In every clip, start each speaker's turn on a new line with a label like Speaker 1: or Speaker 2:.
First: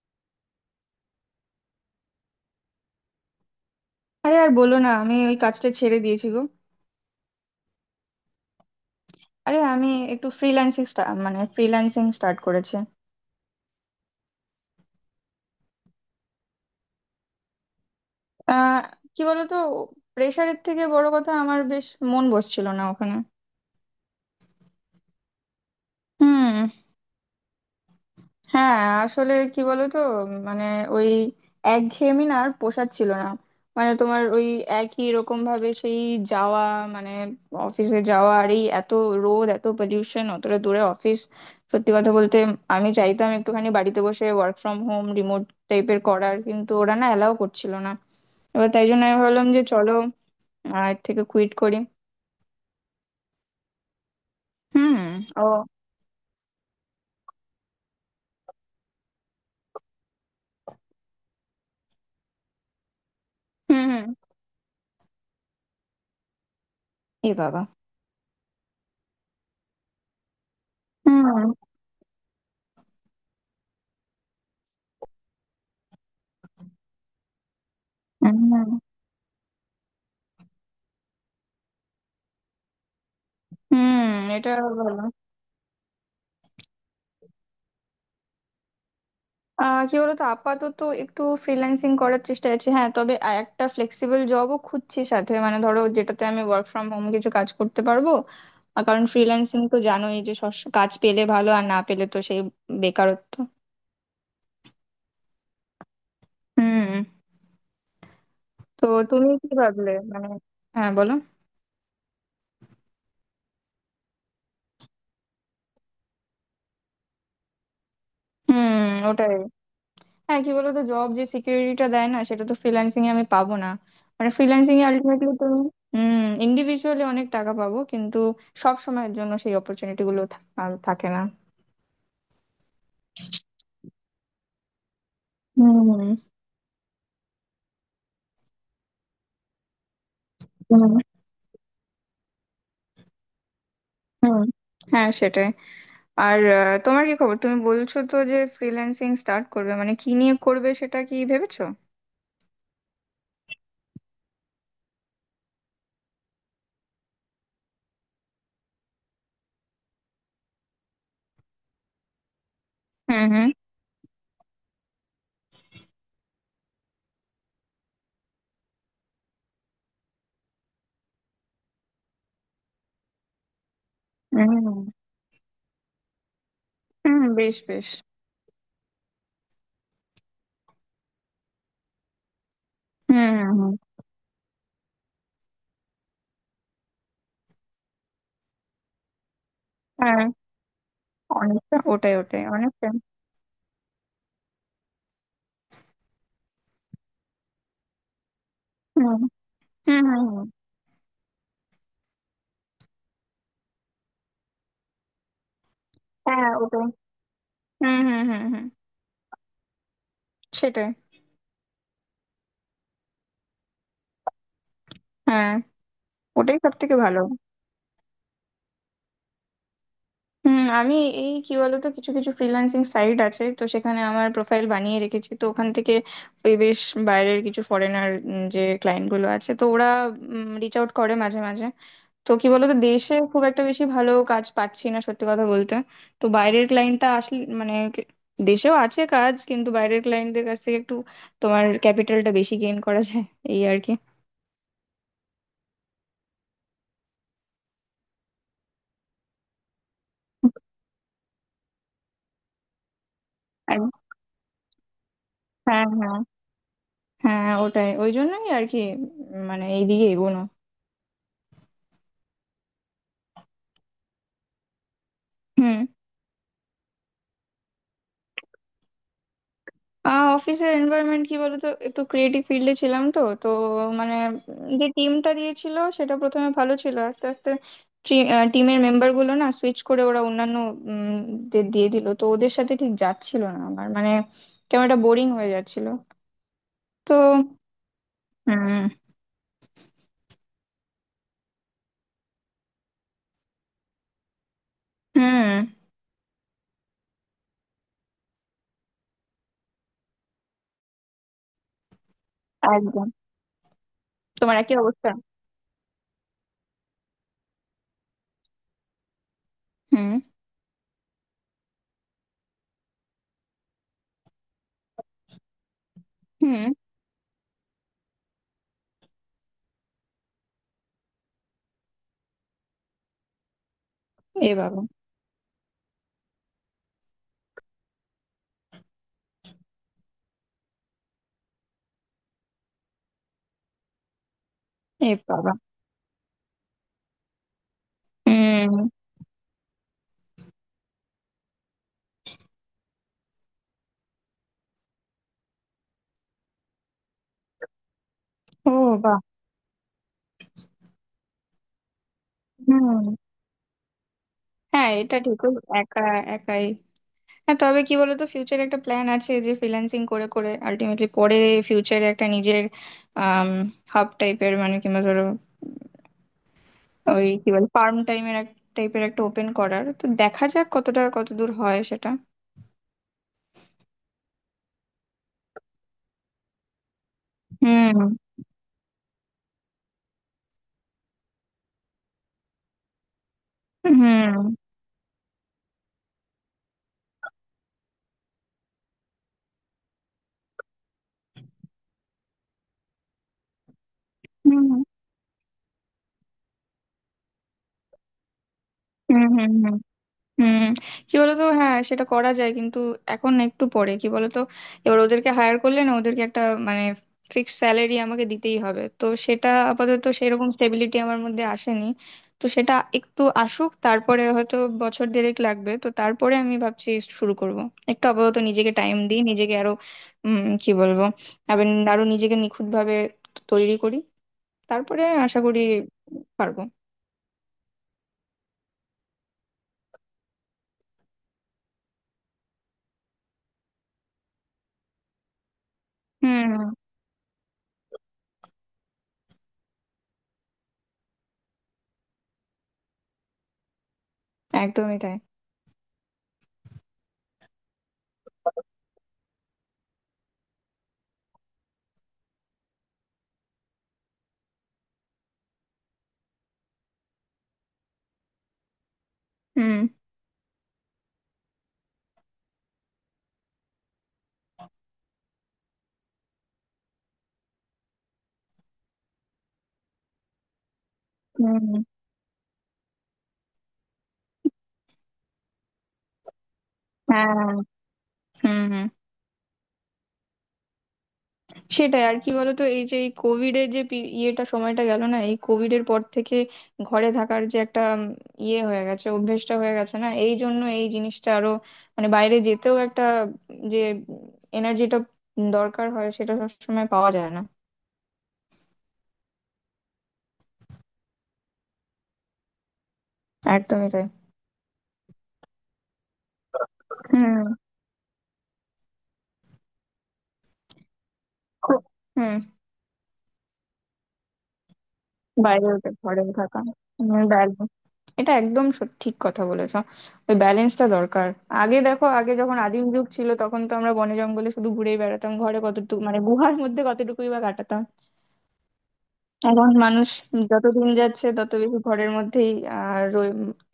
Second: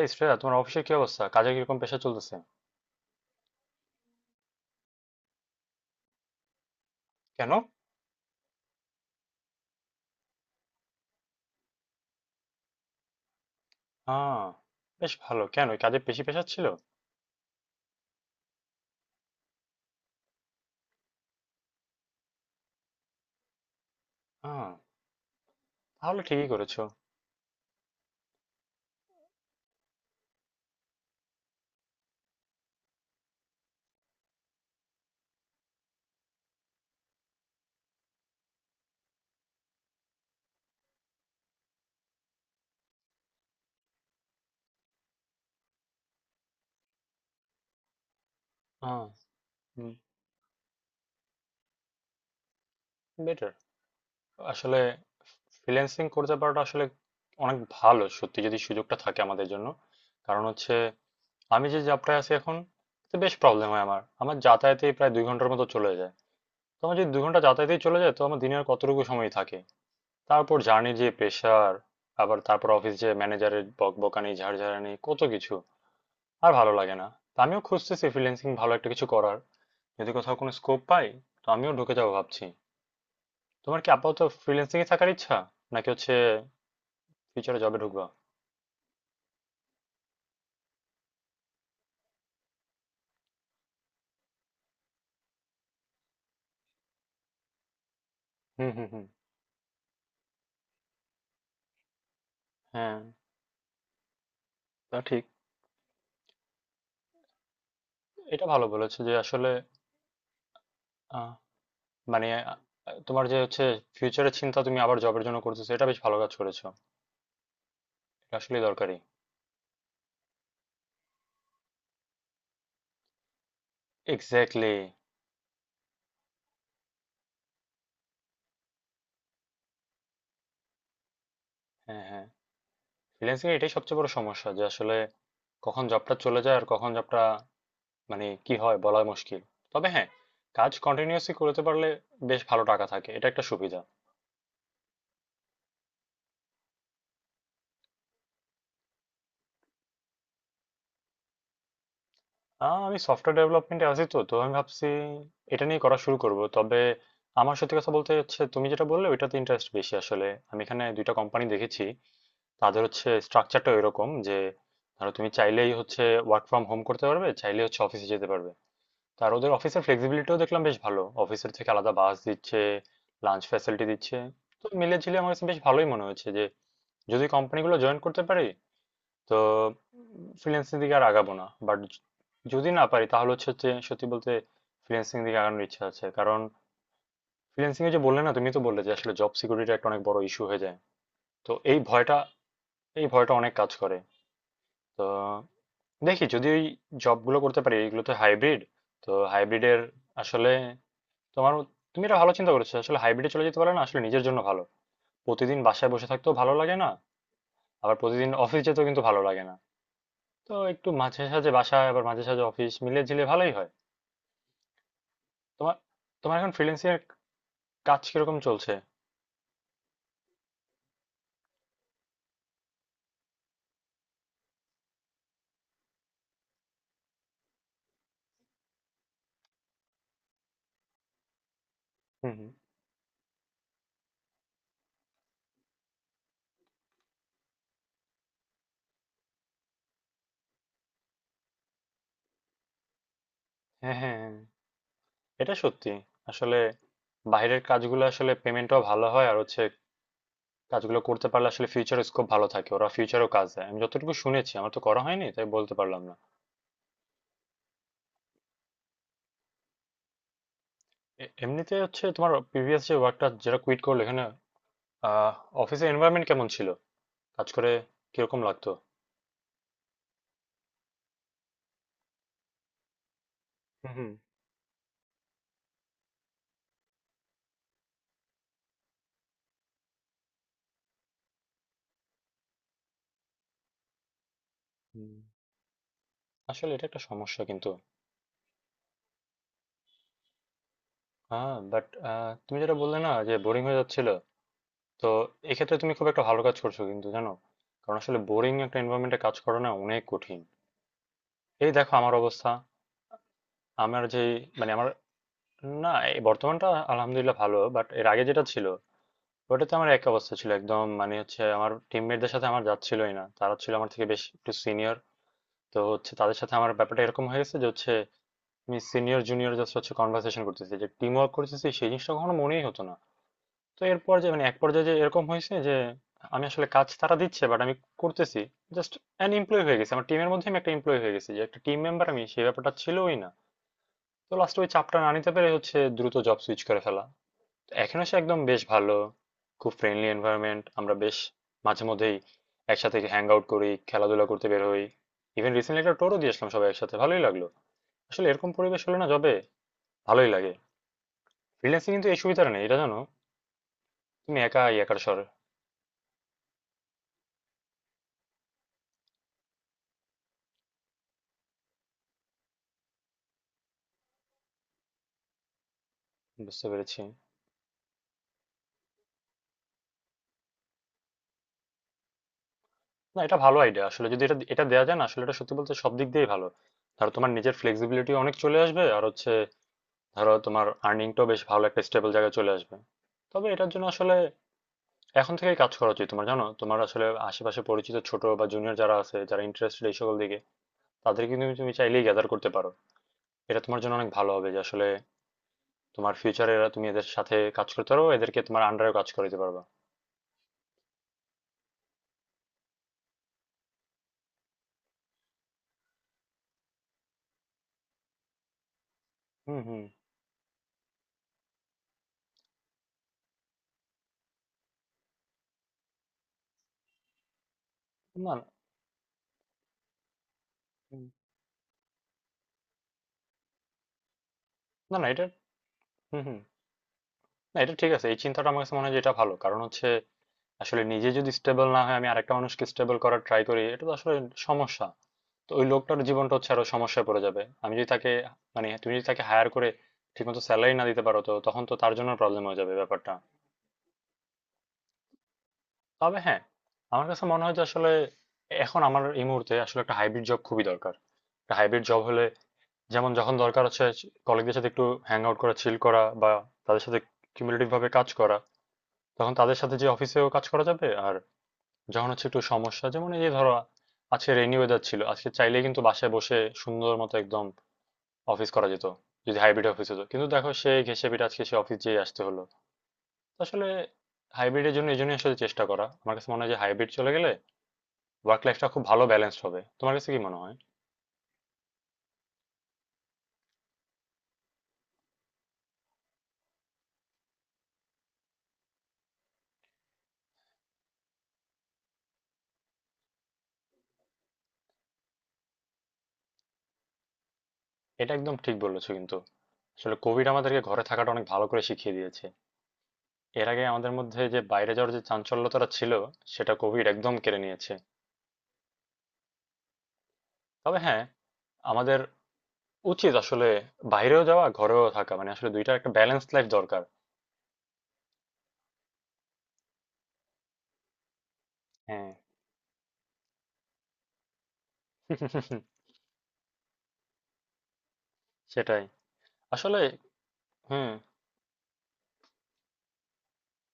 Speaker 1: এই শ্রেয়া, তোমার অফিসের কি অবস্থা? কাজে কিরকম প্রেশার চলতেছে?
Speaker 2: আরে আর বলো না, আমি ওই কাজটা ছেড়ে দিয়েছি গো।
Speaker 1: কেন?
Speaker 2: আরে আমি একটু ফ্রিল্যান্সিং, মানে ফ্রিল্যান্সিং স্টার্ট করেছি।
Speaker 1: হ্যাঁ, বেশ ভালো। কেন, এই কাজে বেশি প্রেশার ছিল?
Speaker 2: আহ কি বলতো, প্রেশারের থেকে বড় কথা আমার বেশ মন বসছিল না ওখানে।
Speaker 1: হ্যাঁ, তাহলে ঠিকই
Speaker 2: হুম।
Speaker 1: করেছো।
Speaker 2: হ্যাঁ। আসলে কি বলতো, মানে, ওই একঘেয়েমি না আর পোষাচ্ছিল না। মানে তোমার ওই একই রকম ভাবে সেই যাওয়া, মানে অফিসে যাওয়া, আর এই এত রোদ, এত পলিউশন, অতটা দূরে অফিস। সত্যি কথা বলতে আমি চাইতাম একটুখানি বাড়িতে বসে ওয়ার্ক ফ্রম হোম, রিমোট টাইপের করার, কিন্তু ওরা না অ্যালাউ করছিল না। এবার তাই জন্য
Speaker 1: হ্যাঁ,
Speaker 2: আমি ভাবলাম যে চলো আর এর থেকে কুইট করি।
Speaker 1: বেটার। আসলে
Speaker 2: হুম। ও।
Speaker 1: ফ্রিল্যান্সিং করতে পারাটা আসলে অনেক ভালো সত্যি, যদি সুযোগটা থাকে আমাদের জন্য। কারণ হচ্ছে, আমি যে যাত্রায় আছি এখন, তো বেশ প্রবলেম
Speaker 2: হুম
Speaker 1: হয়। আমার
Speaker 2: হুম।
Speaker 1: আমার যাতায়াতেই প্রায় 2 ঘন্টার মতো চলে যায়। তো আমার যদি দুই
Speaker 2: এ
Speaker 1: ঘন্টা
Speaker 2: বাবা।
Speaker 1: যাতায়াতেই চলে যায়, তো আমার দিনের কতটুকু সময় থাকে? তারপর জার্নির যে
Speaker 2: হুম
Speaker 1: প্রেশার, আবার তারপর অফিস, যে ম্যানেজারের বকবকানি ঝাড়ঝাড়ানি কত কিছু, আর ভালো লাগে না। তো আমিও খুঁজতেছি ফ্রিল্যান্সিং
Speaker 2: হুম
Speaker 1: ভালো একটা কিছু করার। যদি কোথাও কোনো স্কোপ পাই, তো আমিও ঢুকে যাবো ভাবছি। তোমার কি
Speaker 2: হুম।
Speaker 1: আপাতত
Speaker 2: এটা
Speaker 1: ফ্রিল্যান্সিং এ
Speaker 2: ভালো।
Speaker 1: থাকার ইচ্ছা, নাকি হচ্ছে ফিউচারে জবে ঢুকবা?
Speaker 2: কি বলতো, আপাতত একটু ফ্রিল্যান্সিং করার চেষ্টা আছে, হ্যাঁ। তবে একটা ফ্লেক্সিবল জবও খুঁজছি সাথে, মানে ধরো যেটাতে আমি ওয়ার্ক ফ্রম হোম কিছু কাজ করতে পারবো।
Speaker 1: হুম
Speaker 2: আর
Speaker 1: হুম হুম।
Speaker 2: কারণ ফ্রিল্যান্সিং তো জানোই যে কাজ পেলে ভালো, আর না পেলে তো সেই
Speaker 1: হ্যাঁ,
Speaker 2: বেকারত্ব।
Speaker 1: তা ঠিক।
Speaker 2: হুম।
Speaker 1: এটা ভালো
Speaker 2: তো
Speaker 1: বলেছো যে
Speaker 2: তুমি
Speaker 1: আসলে
Speaker 2: কি ভাবলে, মানে, হ্যাঁ বলো।
Speaker 1: আহ, মানে তোমার যে হচ্ছে ফিউচারের চিন্তা তুমি আবার জবের জন্য করতেছো, এটা বেশ ভালো কাজ করেছো। এটা আসলে
Speaker 2: হুম
Speaker 1: দরকারি।
Speaker 2: ওটাই। হ্যাঁ কি বলতো, জব যে সিকিউরিটিটা দেয় না, সেটা তো ফ্রিল্যান্সিং এ আমি পাবো না। মানে
Speaker 1: এক্স্যাক্টলি।
Speaker 2: ফ্রিল্যান্সিং এ আলটিমেটলি তুমি, হুম, ইন্ডিভিজুয়ালি অনেক টাকা পাবো, কিন্তু সব সময়ের জন্য সেই অপরচুনিটি গুলো আর থাকে না।
Speaker 1: হ্যাঁ হ্যাঁ। ফ্রিল্যান্সিং এটাই সবচেয়ে বড় সমস্যা যে আসলে কখন
Speaker 2: হুম
Speaker 1: জবটা চলে যায় আর কখন জবটা, মানে কি হয় বলা মুশকিল। তবে হ্যাঁ, কাজ
Speaker 2: হুম
Speaker 1: কন্টিনিউয়াসলি করতে পারলে বেশ ভালো টাকা থাকে, এটা একটা সুবিধা।
Speaker 2: হুম। হ্যাঁ সেটাই। আর তোমার কি খবর? তুমি বলছো তো যে ফ্রিল্যান্সিং স্টার্ট করবে, মানে কি নিয়ে করবে সেটা কি ভেবেছো?
Speaker 1: আমি সফটওয়্যার ডেভেলপমেন্টে আছি, তো তো আমি ভাবছি এটা নিয়ে করা শুরু করব। তবে আমার সত্যি কথা বলতে হচ্ছে, তুমি যেটা বললে ওইটাতে ইন্টারেস্ট বেশি। আসলে আমি এখানে দুইটা কোম্পানি দেখেছি, তাদের হচ্ছে
Speaker 2: হুম হুম
Speaker 1: স্ট্রাকচারটা এরকম যে ধরো তুমি চাইলেই হচ্ছে ওয়ার্ক ফ্রম হোম করতে পারবে, চাইলেই হচ্ছে অফিসে যেতে পারবে। আর ওদের অফিসের ফ্লেক্সিবিলিটিও দেখলাম বেশ ভালো, অফিসের থেকে আলাদা বাস দিচ্ছে, লাঞ্চ ফ্যাসিলিটি দিচ্ছে। তো
Speaker 2: হুম।
Speaker 1: মিলে ঝিলে আমার কাছে বেশ ভালোই মনে হচ্ছে যে
Speaker 2: হুম
Speaker 1: যদি
Speaker 2: বেশ
Speaker 1: কোম্পানিগুলো
Speaker 2: বেশ।
Speaker 1: জয়েন করতে পারি, তো ফ্রিল্যান্সিং দিকে আর আগাবো না। বাট যদি না পারি,
Speaker 2: হুম
Speaker 1: তাহলে হচ্ছে
Speaker 2: হুম
Speaker 1: যে
Speaker 2: হুম।
Speaker 1: সত্যি বলতে ফ্রিল্যান্সিং দিকে আগানোর ইচ্ছা আছে। কারণ ফ্রিল্যান্সিং এ, যে বললে না তুমি, তো বললে যে আসলে জব সিকিউরিটি একটা অনেক বড়
Speaker 2: হ্যাঁ
Speaker 1: ইস্যু হয়ে যায়। তো
Speaker 2: অনেকটা
Speaker 1: এই
Speaker 2: ওটাই,
Speaker 1: ভয়টা,
Speaker 2: ওটাই অনেকটা।
Speaker 1: এই ভয়টা অনেক কাজ করে। তো দেখি যদি ওই জবগুলো করতে পারি, এগুলো তো হাইব্রিড।
Speaker 2: হুম
Speaker 1: তো হাইব্রিডের
Speaker 2: হুম হুম হুম।
Speaker 1: আসলে তোমার, তুমি এটা ভালো চিন্তা করেছো, আসলে হাইব্রিডে চলে যেতে পারলে না আসলে নিজের জন্য ভালো। প্রতিদিন বাসায় বসে থাকতেও
Speaker 2: হ্যাঁ
Speaker 1: ভালো লাগে
Speaker 2: ওটাই।
Speaker 1: না, আবার
Speaker 2: হুম হুম
Speaker 1: প্রতিদিন
Speaker 2: হুম
Speaker 1: অফিস
Speaker 2: হুম।
Speaker 1: যেতেও কিন্তু ভালো লাগে না। তো
Speaker 2: সেটাই।
Speaker 1: একটু মাঝে সাঝে বাসা আবার মাঝে সাঝে অফিস মিলিয়ে ঝিলিয়ে ভালোই হয়।
Speaker 2: হ্যাঁ
Speaker 1: তোমার, তোমার এখন
Speaker 2: ওটাই সব
Speaker 1: ফ্রিল্যান্সিং
Speaker 2: থেকে ভালো।
Speaker 1: কাজ কিরকম চলছে?
Speaker 2: হুম আমি, এই কি বলতো, কিছু কিছু ফ্রিল্যান্সিং সাইট আছে তো সেখানে আমার প্রোফাইল বানিয়ে রেখেছি, তো ওখান থেকে ওই বেশ বাইরের কিছু ফরেনার, যে ক্লায়েন্ট গুলো আছে তো ওরা রিচ আউট করে মাঝে মাঝে। তো
Speaker 1: হুম
Speaker 2: কি
Speaker 1: হুম।
Speaker 2: বলতো দেশে খুব একটা বেশি ভালো কাজ পাচ্ছি না সত্যি কথা বলতে। তো বাইরের ক্লায়েন্টটা আসলে, মানে, দেশেও আছে কাজ কিন্তু বাইরের ক্লায়েন্টদের কাছ থেকে একটু তোমার ক্যাপিটালটা বেশি গেইন করা যায়, এই আর কি।
Speaker 1: হ্যাঁ হ্যাঁ হ্যাঁ। এটা সত্যি। আসলে বাইরের কাজগুলো আসলে পেমেন্টও ভালো হয়, আর হচ্ছে কাজগুলো করতে পারলে আসলে ফিউচার স্কোপ ভালো থাকে, ওরা ফিউচারও কাজ দেয় আমি
Speaker 2: আর
Speaker 1: যতটুকু শুনেছি। আমার তো করা হয়নি, তাই বলতে
Speaker 2: হ্যাঁ
Speaker 1: পারলাম না।
Speaker 2: হ্যাঁ হ্যাঁ। ওটাই ওই জন্যই আর কি, মানে এইদিকে এগোনো।
Speaker 1: এমনিতে হচ্ছে, তোমার প্রিভিয়াস যে ওয়ার্কটা যেটা কুইট করলে এখানে, আহ,
Speaker 2: হুম।
Speaker 1: অফিসের এনভায়রনমেন্ট কেমন ছিল, কাজ করে কিরকম লাগতো?
Speaker 2: অফিসের এনভায়রনমেন্ট কি বলতো, একটু ক্রিয়েটিভ ফিল্ডে ছিলাম তো তো
Speaker 1: হুম হুম
Speaker 2: মানে, যে টিমটা দিয়েছিল সেটা প্রথমে ভালো ছিল, আস্তে আস্তে টিমের মেম্বার গুলো না সুইচ করে ওরা অন্যান্য উম, দের দিয়ে দিল, তো ওদের সাথে ঠিক যাচ্ছিল না আমার, মানে কেমন একটা
Speaker 1: হুম।
Speaker 2: বোরিং হয়ে যাচ্ছিল।
Speaker 1: আসলে এটা একটা
Speaker 2: তো
Speaker 1: সমস্যা কিন্তু।
Speaker 2: হুম
Speaker 1: হ্যাঁ, বাট তুমি যেটা বললে না যে বোরিং হয়ে যাচ্ছিল, তো
Speaker 2: হুম।
Speaker 1: এক্ষেত্রে তুমি খুব একটা ভালো কাজ করছো কিন্তু জানো। কারণ আসলে বোরিং একটা এনভায়রনমেন্টে কাজ করা না অনেক কঠিন। এই দেখো আমার অবস্থা।
Speaker 2: একদম।
Speaker 1: আমার যে,
Speaker 2: তোমার
Speaker 1: মানে
Speaker 2: একই
Speaker 1: আমার,
Speaker 2: অবস্থা।
Speaker 1: না এই বর্তমানটা আলহামদুলিল্লাহ ভালো, বাট এর আগে যেটা ছিল ওটাতে আমার এক
Speaker 2: হুম
Speaker 1: অবস্থা ছিল একদম। মানে হচ্ছে আমার টিমমেটদের সাথে আমার যাচ্ছিলই না, তারা ছিল আমার থেকে বেশ একটু সিনিয়র। তো হচ্ছে তাদের সাথে
Speaker 2: হুম।
Speaker 1: আমার ব্যাপারটা এরকম হয়ে গেছে যে হচ্ছে আমি সিনিয়র জুনিয়র জাস্ট হচ্ছে কনভার্সেশন করতেছি, যে টিম ওয়ার্ক করতেছি সেই জিনিসটা কখনো মনেই হতো না। তো এর পর্যায়ে, মানে
Speaker 2: এ
Speaker 1: এক
Speaker 2: বাবা।
Speaker 1: পর্যায়ে যে এরকম হয়েছে যে আমি আসলে, কাজ তারা দিচ্ছে বাট আমি করতেছি জাস্ট। অ্যান এমপ্লয় হয়ে গেছি, আমার টিমের মধ্যে আমি একটা এমপ্লয় হয়ে গেছি, যে একটা টিম মেম্বার আমি সেই ব্যাপারটা ছিলই না। তো লাস্টে ওই চাপটা না
Speaker 2: এ
Speaker 1: নিতে পেরে
Speaker 2: বাবা।
Speaker 1: হচ্ছে দ্রুত জব সুইচ করে ফেলা। তো এখনো সে একদম বেশ
Speaker 2: হুম।
Speaker 1: ভালো, খুব ফ্রেন্ডলি এনভায়রনমেন্ট। আমরা বেশ মাঝে মধ্যেই একসাথে হ্যাং আউট করি, খেলাধুলা করতে বের হই। ইভেন রিসেন্টলি একটা টোরও দিয়ে আসলাম সবাই একসাথে, ভালোই লাগলো। আসলে এরকম
Speaker 2: ও
Speaker 1: পরিবেশ হলে না
Speaker 2: বাবা।
Speaker 1: জবে ভালোই লাগে। ফ্রিল্যান্সিং কিন্তু এই সুবিধাটা নেই, এটা জানো।
Speaker 2: হুম।
Speaker 1: তুমি একা
Speaker 2: হ্যাঁ
Speaker 1: একার
Speaker 2: এটা
Speaker 1: স্বর।
Speaker 2: ঠিক। ও একা একাই। হ্যাঁ তবে কি বলতো ফিউচারে একটা প্ল্যান আছে যে ফ্রিল্যান্সিং করে করে আলটিমেটলি পরে ফিউচারে একটা নিজের হাব টাইপের, মানে, কিংবা ধরো
Speaker 1: বুঝতে পেরেছি।
Speaker 2: ওই কি বলে ফার্ম টাইমের এক টাইপের একটা ওপেন করার। তো দেখা যাক কতটা কতদূর হয় সেটা।
Speaker 1: না এটা ভালো আইডিয়া আসলে, যদি এটা এটা দেওয়া যায় না আসলে, এটা সত্যি বলতে সব দিক দিয়েই ভালো। ধরো তোমার নিজের
Speaker 2: হুম
Speaker 1: ফ্লেক্সিবিলিটি অনেক চলে আসবে, আর হচ্ছে ধরো তোমার আর্নিংটাও বেশ ভালো একটা স্টেবল জায়গায় চলে আসবে। তবে এটার জন্য আসলে
Speaker 2: হুম
Speaker 1: এখন থেকেই কাজ করা উচিত তোমার, জানো। তোমার আসলে আশেপাশে পরিচিত ছোট বা জুনিয়র যারা আছে, যারা ইন্টারেস্টেড এই সকল দিকে, তাদেরকে কিন্তু তুমি তুমি চাইলেই গ্যাদার করতে পারো। এটা তোমার জন্য অনেক ভালো হবে যে
Speaker 2: হুম
Speaker 1: আসলে তোমার ফিউচারে এরা, তুমি এদের সাথে কাজ করতে পারো, এদেরকে তোমার আন্ডারেও কাজ
Speaker 2: হুম
Speaker 1: করাতে
Speaker 2: হুম
Speaker 1: পারবা।
Speaker 2: হুম হুম। কি বলতো, হ্যাঁ সেটা করা যায় কিন্তু এখন না, একটু পরে। কি বলতো এবার ওদেরকে হায়ার করলে না, ওদেরকে একটা, মানে, ফিক্সড স্যালারি আমাকে দিতেই হবে, তো সেটা
Speaker 1: হুম হুম।
Speaker 2: আপাতত সেরকম স্টেবিলিটি আমার মধ্যে আসেনি। তো সেটা একটু আসুক, তারপরে হয়তো বছর দেড়েক লাগবে, তো তারপরে আমি ভাবছি শুরু করব। একটু
Speaker 1: না
Speaker 2: আপাতত
Speaker 1: না।
Speaker 2: নিজেকে টাইম দিই, নিজেকে আরো কি
Speaker 1: হুম।
Speaker 2: বলবো, আবার আরো নিজেকে নিখুঁতভাবে তৈরি করি,
Speaker 1: না
Speaker 2: তারপরে
Speaker 1: না এটা,
Speaker 2: আশা করি
Speaker 1: হুম হুম,
Speaker 2: পারবো।
Speaker 1: না এটা ঠিক আছে। এই চিন্তাটা আমার কাছে মনে হয় যে এটা ভালো, কারণ হচ্ছে আসলে নিজে যদি স্টেবল না হয়, আমি আরেকটা মানুষকে স্টেবল করার ট্রাই করি, এটা তো আসলে সমস্যা। তো ওই লোকটার জীবনটা হচ্ছে আরো
Speaker 2: হুম।
Speaker 1: সমস্যায় পড়ে যাবে আমি যদি তাকে, মানে তুমি যদি তাকে হায়ার করে ঠিকমতো স্যালারি না দিতে পারো, তো তখন তো তার জন্য প্রবলেম হয়ে যাবে ব্যাপারটা।
Speaker 2: একদমই তাই।
Speaker 1: তবে হ্যাঁ, আমার কাছে মনে হয় যে আসলে এখন, আমার এই মুহূর্তে আসলে একটা হাইব্রিড জব খুবই দরকার। একটা হাইব্রিড জব হলে, যেমন যখন দরকার হচ্ছে কলিগদের সাথে একটু হ্যাং আউট করা, চিল করা, বা তাদের সাথে কিউমুলেটিভ ভাবে কাজ করা, তখন তাদের সাথে
Speaker 2: হুম
Speaker 1: যে অফিসেও কাজ করা যাবে। আর যখন হচ্ছে একটু সমস্যা, যেমন এই যে ধরো আজকে রেইনি ওয়েদার ছিল, আজকে চাইলে কিন্তু বাসায় বসে সুন্দর মতো একদম অফিস করা যেত যদি হাইব্রিড অফিস হতো, কিন্তু দেখো সে ঘেঁষে পিটে আজকে সে অফিস
Speaker 2: হুম।
Speaker 1: যেয়ে আসতে হলো। তো আসলে হাইব্রিডের জন্য এই জন্যই আসলে চেষ্টা করা। আমার কাছে মনে হয় যে হাইব্রিড চলে গেলে
Speaker 2: হ্যাঁ।
Speaker 1: ওয়ার্ক
Speaker 2: হুম
Speaker 1: লাইফটা খুব
Speaker 2: হুম।
Speaker 1: ভালো ব্যালেন্স হবে। তোমার কাছে কি মনে হয়?
Speaker 2: সেটাই আর কি বলতো, এই যে এই কোভিড এর যে ইয়েটা সময়টা গেল না, এই কোভিড এর পর থেকে ঘরে থাকার যে একটা ইয়ে হয়ে গেছে, অভ্যেসটা হয়ে গেছে না, এই জন্য এই জিনিসটা আরো, মানে বাইরে যেতেও একটা যে এনার্জিটা দরকার হয়, সেটা সবসময় পাওয়া যায় না।
Speaker 1: এটা একদম ঠিক বলেছো কিন্তু। আসলে কোভিড আমাদেরকে ঘরে থাকাটা অনেক ভালো করে শিখিয়ে দিয়েছে। এর আগে
Speaker 2: একদমই
Speaker 1: আমাদের
Speaker 2: তাই।
Speaker 1: মধ্যে যে বাইরে যাওয়ার যে চাঞ্চল্যতাটা ছিল, সেটা কোভিড একদম কেড়ে
Speaker 2: হুম।
Speaker 1: নিয়েছে। তবে হ্যাঁ,
Speaker 2: খুব-
Speaker 1: আমাদের
Speaker 2: হুম।
Speaker 1: উচিত আসলে বাইরেও যাওয়া ঘরেও থাকা, মানে আসলে
Speaker 2: বাইরেও
Speaker 1: দুইটার একটা ব্যালেন্স
Speaker 2: ঘরেও
Speaker 1: লাইফ
Speaker 2: থাকা।
Speaker 1: দরকার।
Speaker 2: হুম, বাইরে। এটা একদম ঠিক কথা বলেছো। ওই ব্যালেন্সটা দরকার। আগে দেখো,
Speaker 1: হ্যাঁ।
Speaker 2: আগে যখন আদিম যুগ ছিল তখন তো আমরা বনে জঙ্গলে শুধু ঘুরেই বেড়াতাম, ঘরে কতটুকু, মানে গুহার মধ্যে কতটুকুই বা কাটাতাম।
Speaker 1: সেটাই।
Speaker 2: এখন
Speaker 1: আসলে
Speaker 2: মানুষ যত দিন
Speaker 1: হুম।
Speaker 2: যাচ্ছে তত বেশি ঘরের মধ্যেই আর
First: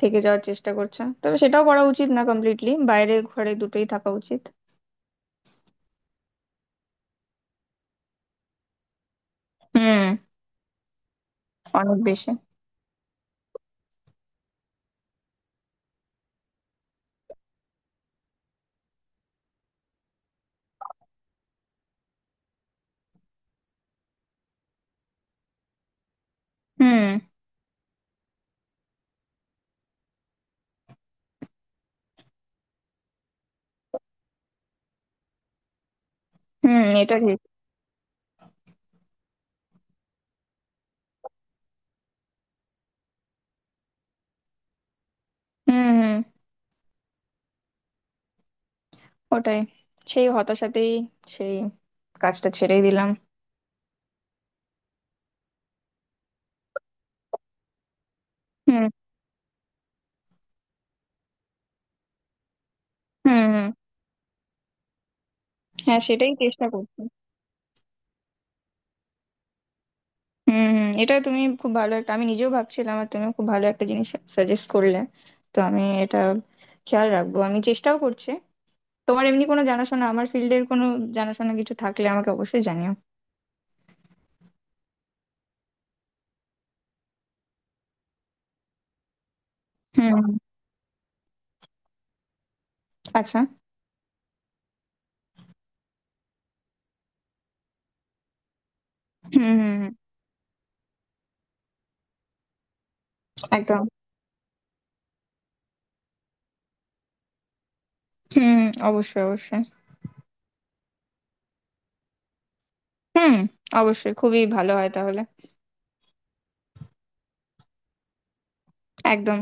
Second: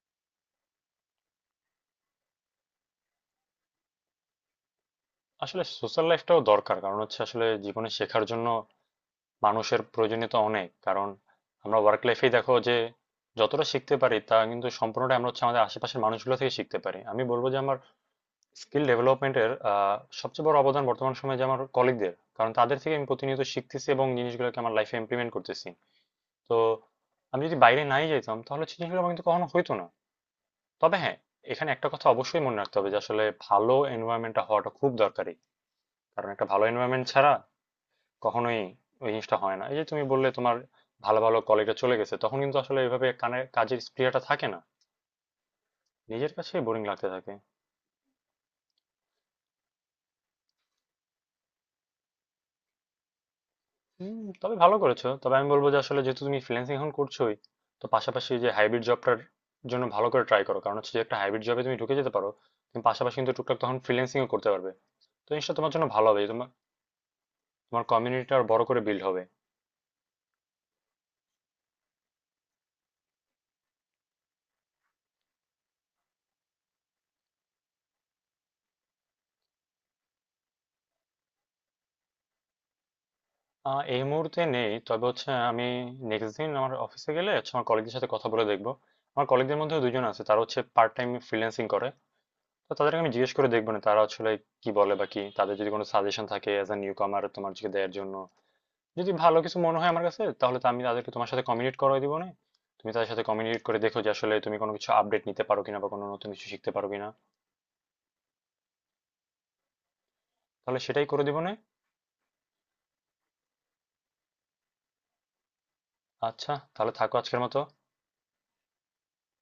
Speaker 2: থেকে যাওয়ার চেষ্টা করছে, তবে সেটাও করা উচিত না, কমপ্লিটলি বাইরে ঘরে দুটোই থাকা উচিত।
Speaker 1: আসলে সোশ্যাল লাইফটাও দরকার, কারণ হচ্ছে আসলে জীবনে শেখার জন্য মানুষের
Speaker 2: হুম।
Speaker 1: প্রয়োজনীয়তা অনেক। কারণ আমরা
Speaker 2: অনেক
Speaker 1: ওয়ার্ক
Speaker 2: বেশি।
Speaker 1: লাইফেই দেখো যে যতটা শিখতে পারি তা কিন্তু সম্পূর্ণটা আমরা হচ্ছে আমাদের আশেপাশের মানুষগুলো থেকে শিখতে পারি। আমি বলবো যে আমার স্কিল ডেভেলপমেন্টের সবচেয়ে বড় অবদান বর্তমান সময়ে যে আমার কলিগদের, কারণ তাদের থেকে আমি প্রতিনিয়ত শিখতেছি এবং জিনিসগুলোকে আমার লাইফে ইমপ্লিমেন্ট করতেছি। তো
Speaker 2: হুম
Speaker 1: আমি যদি বাইরে নাই যেতাম, তাহলে সৃজনশীল আমার কিন্তু কখনো হইতো না। তবে হ্যাঁ, এখানে একটা কথা অবশ্যই মনে রাখতে হবে যে আসলে ভালো এনভায়রনমেন্টটা হওয়াটা খুব দরকারি, কারণ একটা ভালো
Speaker 2: হুম
Speaker 1: এনভায়রনমেন্ট
Speaker 2: এটা
Speaker 1: ছাড়া
Speaker 2: ঠিক।
Speaker 1: কখনোই ওই জিনিসটা হয় না। এই যে তুমি বললে তোমার ভালো ভালো কলিগরা চলে গেছে, তখন কিন্তু আসলে এভাবে কানে কাজের স্পৃহাটা থাকে না,
Speaker 2: হুম হুম।
Speaker 1: নিজের কাছে বোরিং লাগতে থাকে।
Speaker 2: ওটাই, সেই হতাশাতেই সেই কাজটা ছেড়েই দিলাম।
Speaker 1: হুম, তবে ভালো করেছো। তবে আমি বলবো যে আসলে যেহেতু তুমি ফ্রিল্যান্সিং এখন করছোই, তো পাশাপাশি যে হাইব্রিড
Speaker 2: হুম
Speaker 1: জবটার জন্য ভালো করে ট্রাই করো, কারণ হচ্ছে যে একটা হাইব্রিড জবে তুমি ঢুকে যেতে পারো, তুমি পাশাপাশি কিন্তু
Speaker 2: হুম
Speaker 1: টুকটাক
Speaker 2: হুম।
Speaker 1: তখন ফ্রিল্যান্সিংও করতে পারবে। তো জিনিসটা তোমার জন্য
Speaker 2: হ্যাঁ
Speaker 1: ভালো হবে,
Speaker 2: সেটাই
Speaker 1: তোমার,
Speaker 2: চেষ্টা করছি।
Speaker 1: তোমার কমিউনিটিটা আর বড় করে বিল্ড হবে।
Speaker 2: হুম হুম। এটা তুমি খুব ভালো একটা, আমি নিজেও ভাবছিলাম, আর তুমি খুব ভালো একটা জিনিস সাজেস্ট করলে, তো আমি এটা খেয়াল রাখবো, আমি চেষ্টাও করছি। তোমার এমনি কোনো জানাশোনা আমার ফিল্ডের, কোনো জানাশোনা কিছু থাকলে আমাকে অবশ্যই জানিও।
Speaker 1: এই মুহূর্তে নেই, তবে হচ্ছে আমি নেক্সট দিন আমার অফিসে গেলে হচ্ছে আমার কলিগদের সাথে কথা বলে দেখবো। আমার কলিগদের মধ্যে দুজন আছে,
Speaker 2: হুম।
Speaker 1: তারা হচ্ছে পার্ট টাইম ফ্রিল্যান্সিং করে। তো তাদেরকে আমি জিজ্ঞেস
Speaker 2: আচ্ছা।
Speaker 1: করে দেখবো না তারা আসলে কি বলে বা কি, তাদের যদি কোনো সাজেশন থাকে অ্যাজ এ নিউ কামার তোমার দিকে দেওয়ার জন্য, যদি ভালো
Speaker 2: হুম
Speaker 1: কিছু
Speaker 2: হুম
Speaker 1: মনে হয়
Speaker 2: হুম,
Speaker 1: আমার কাছে, তাহলে তো আমি তাদেরকে তোমার সাথে কমিউনিকেট করে দিব না, তুমি তাদের সাথে কমিউনিকেট করে
Speaker 2: একদম।
Speaker 1: দেখো যে আসলে তুমি কোনো কিছু আপডেট নিতে পারো কিনা বা কোনো নতুন কিছু শিখতে পারো কিনা।
Speaker 2: হুম। অবশ্যই, অবশ্যই।
Speaker 1: তাহলে সেটাই করে দিব না।
Speaker 2: হুম। অবশ্যই খুবই ভালো হয় তাহলে।
Speaker 1: আচ্ছা, তাহলে থাকো আজকের মতো।
Speaker 2: একদম।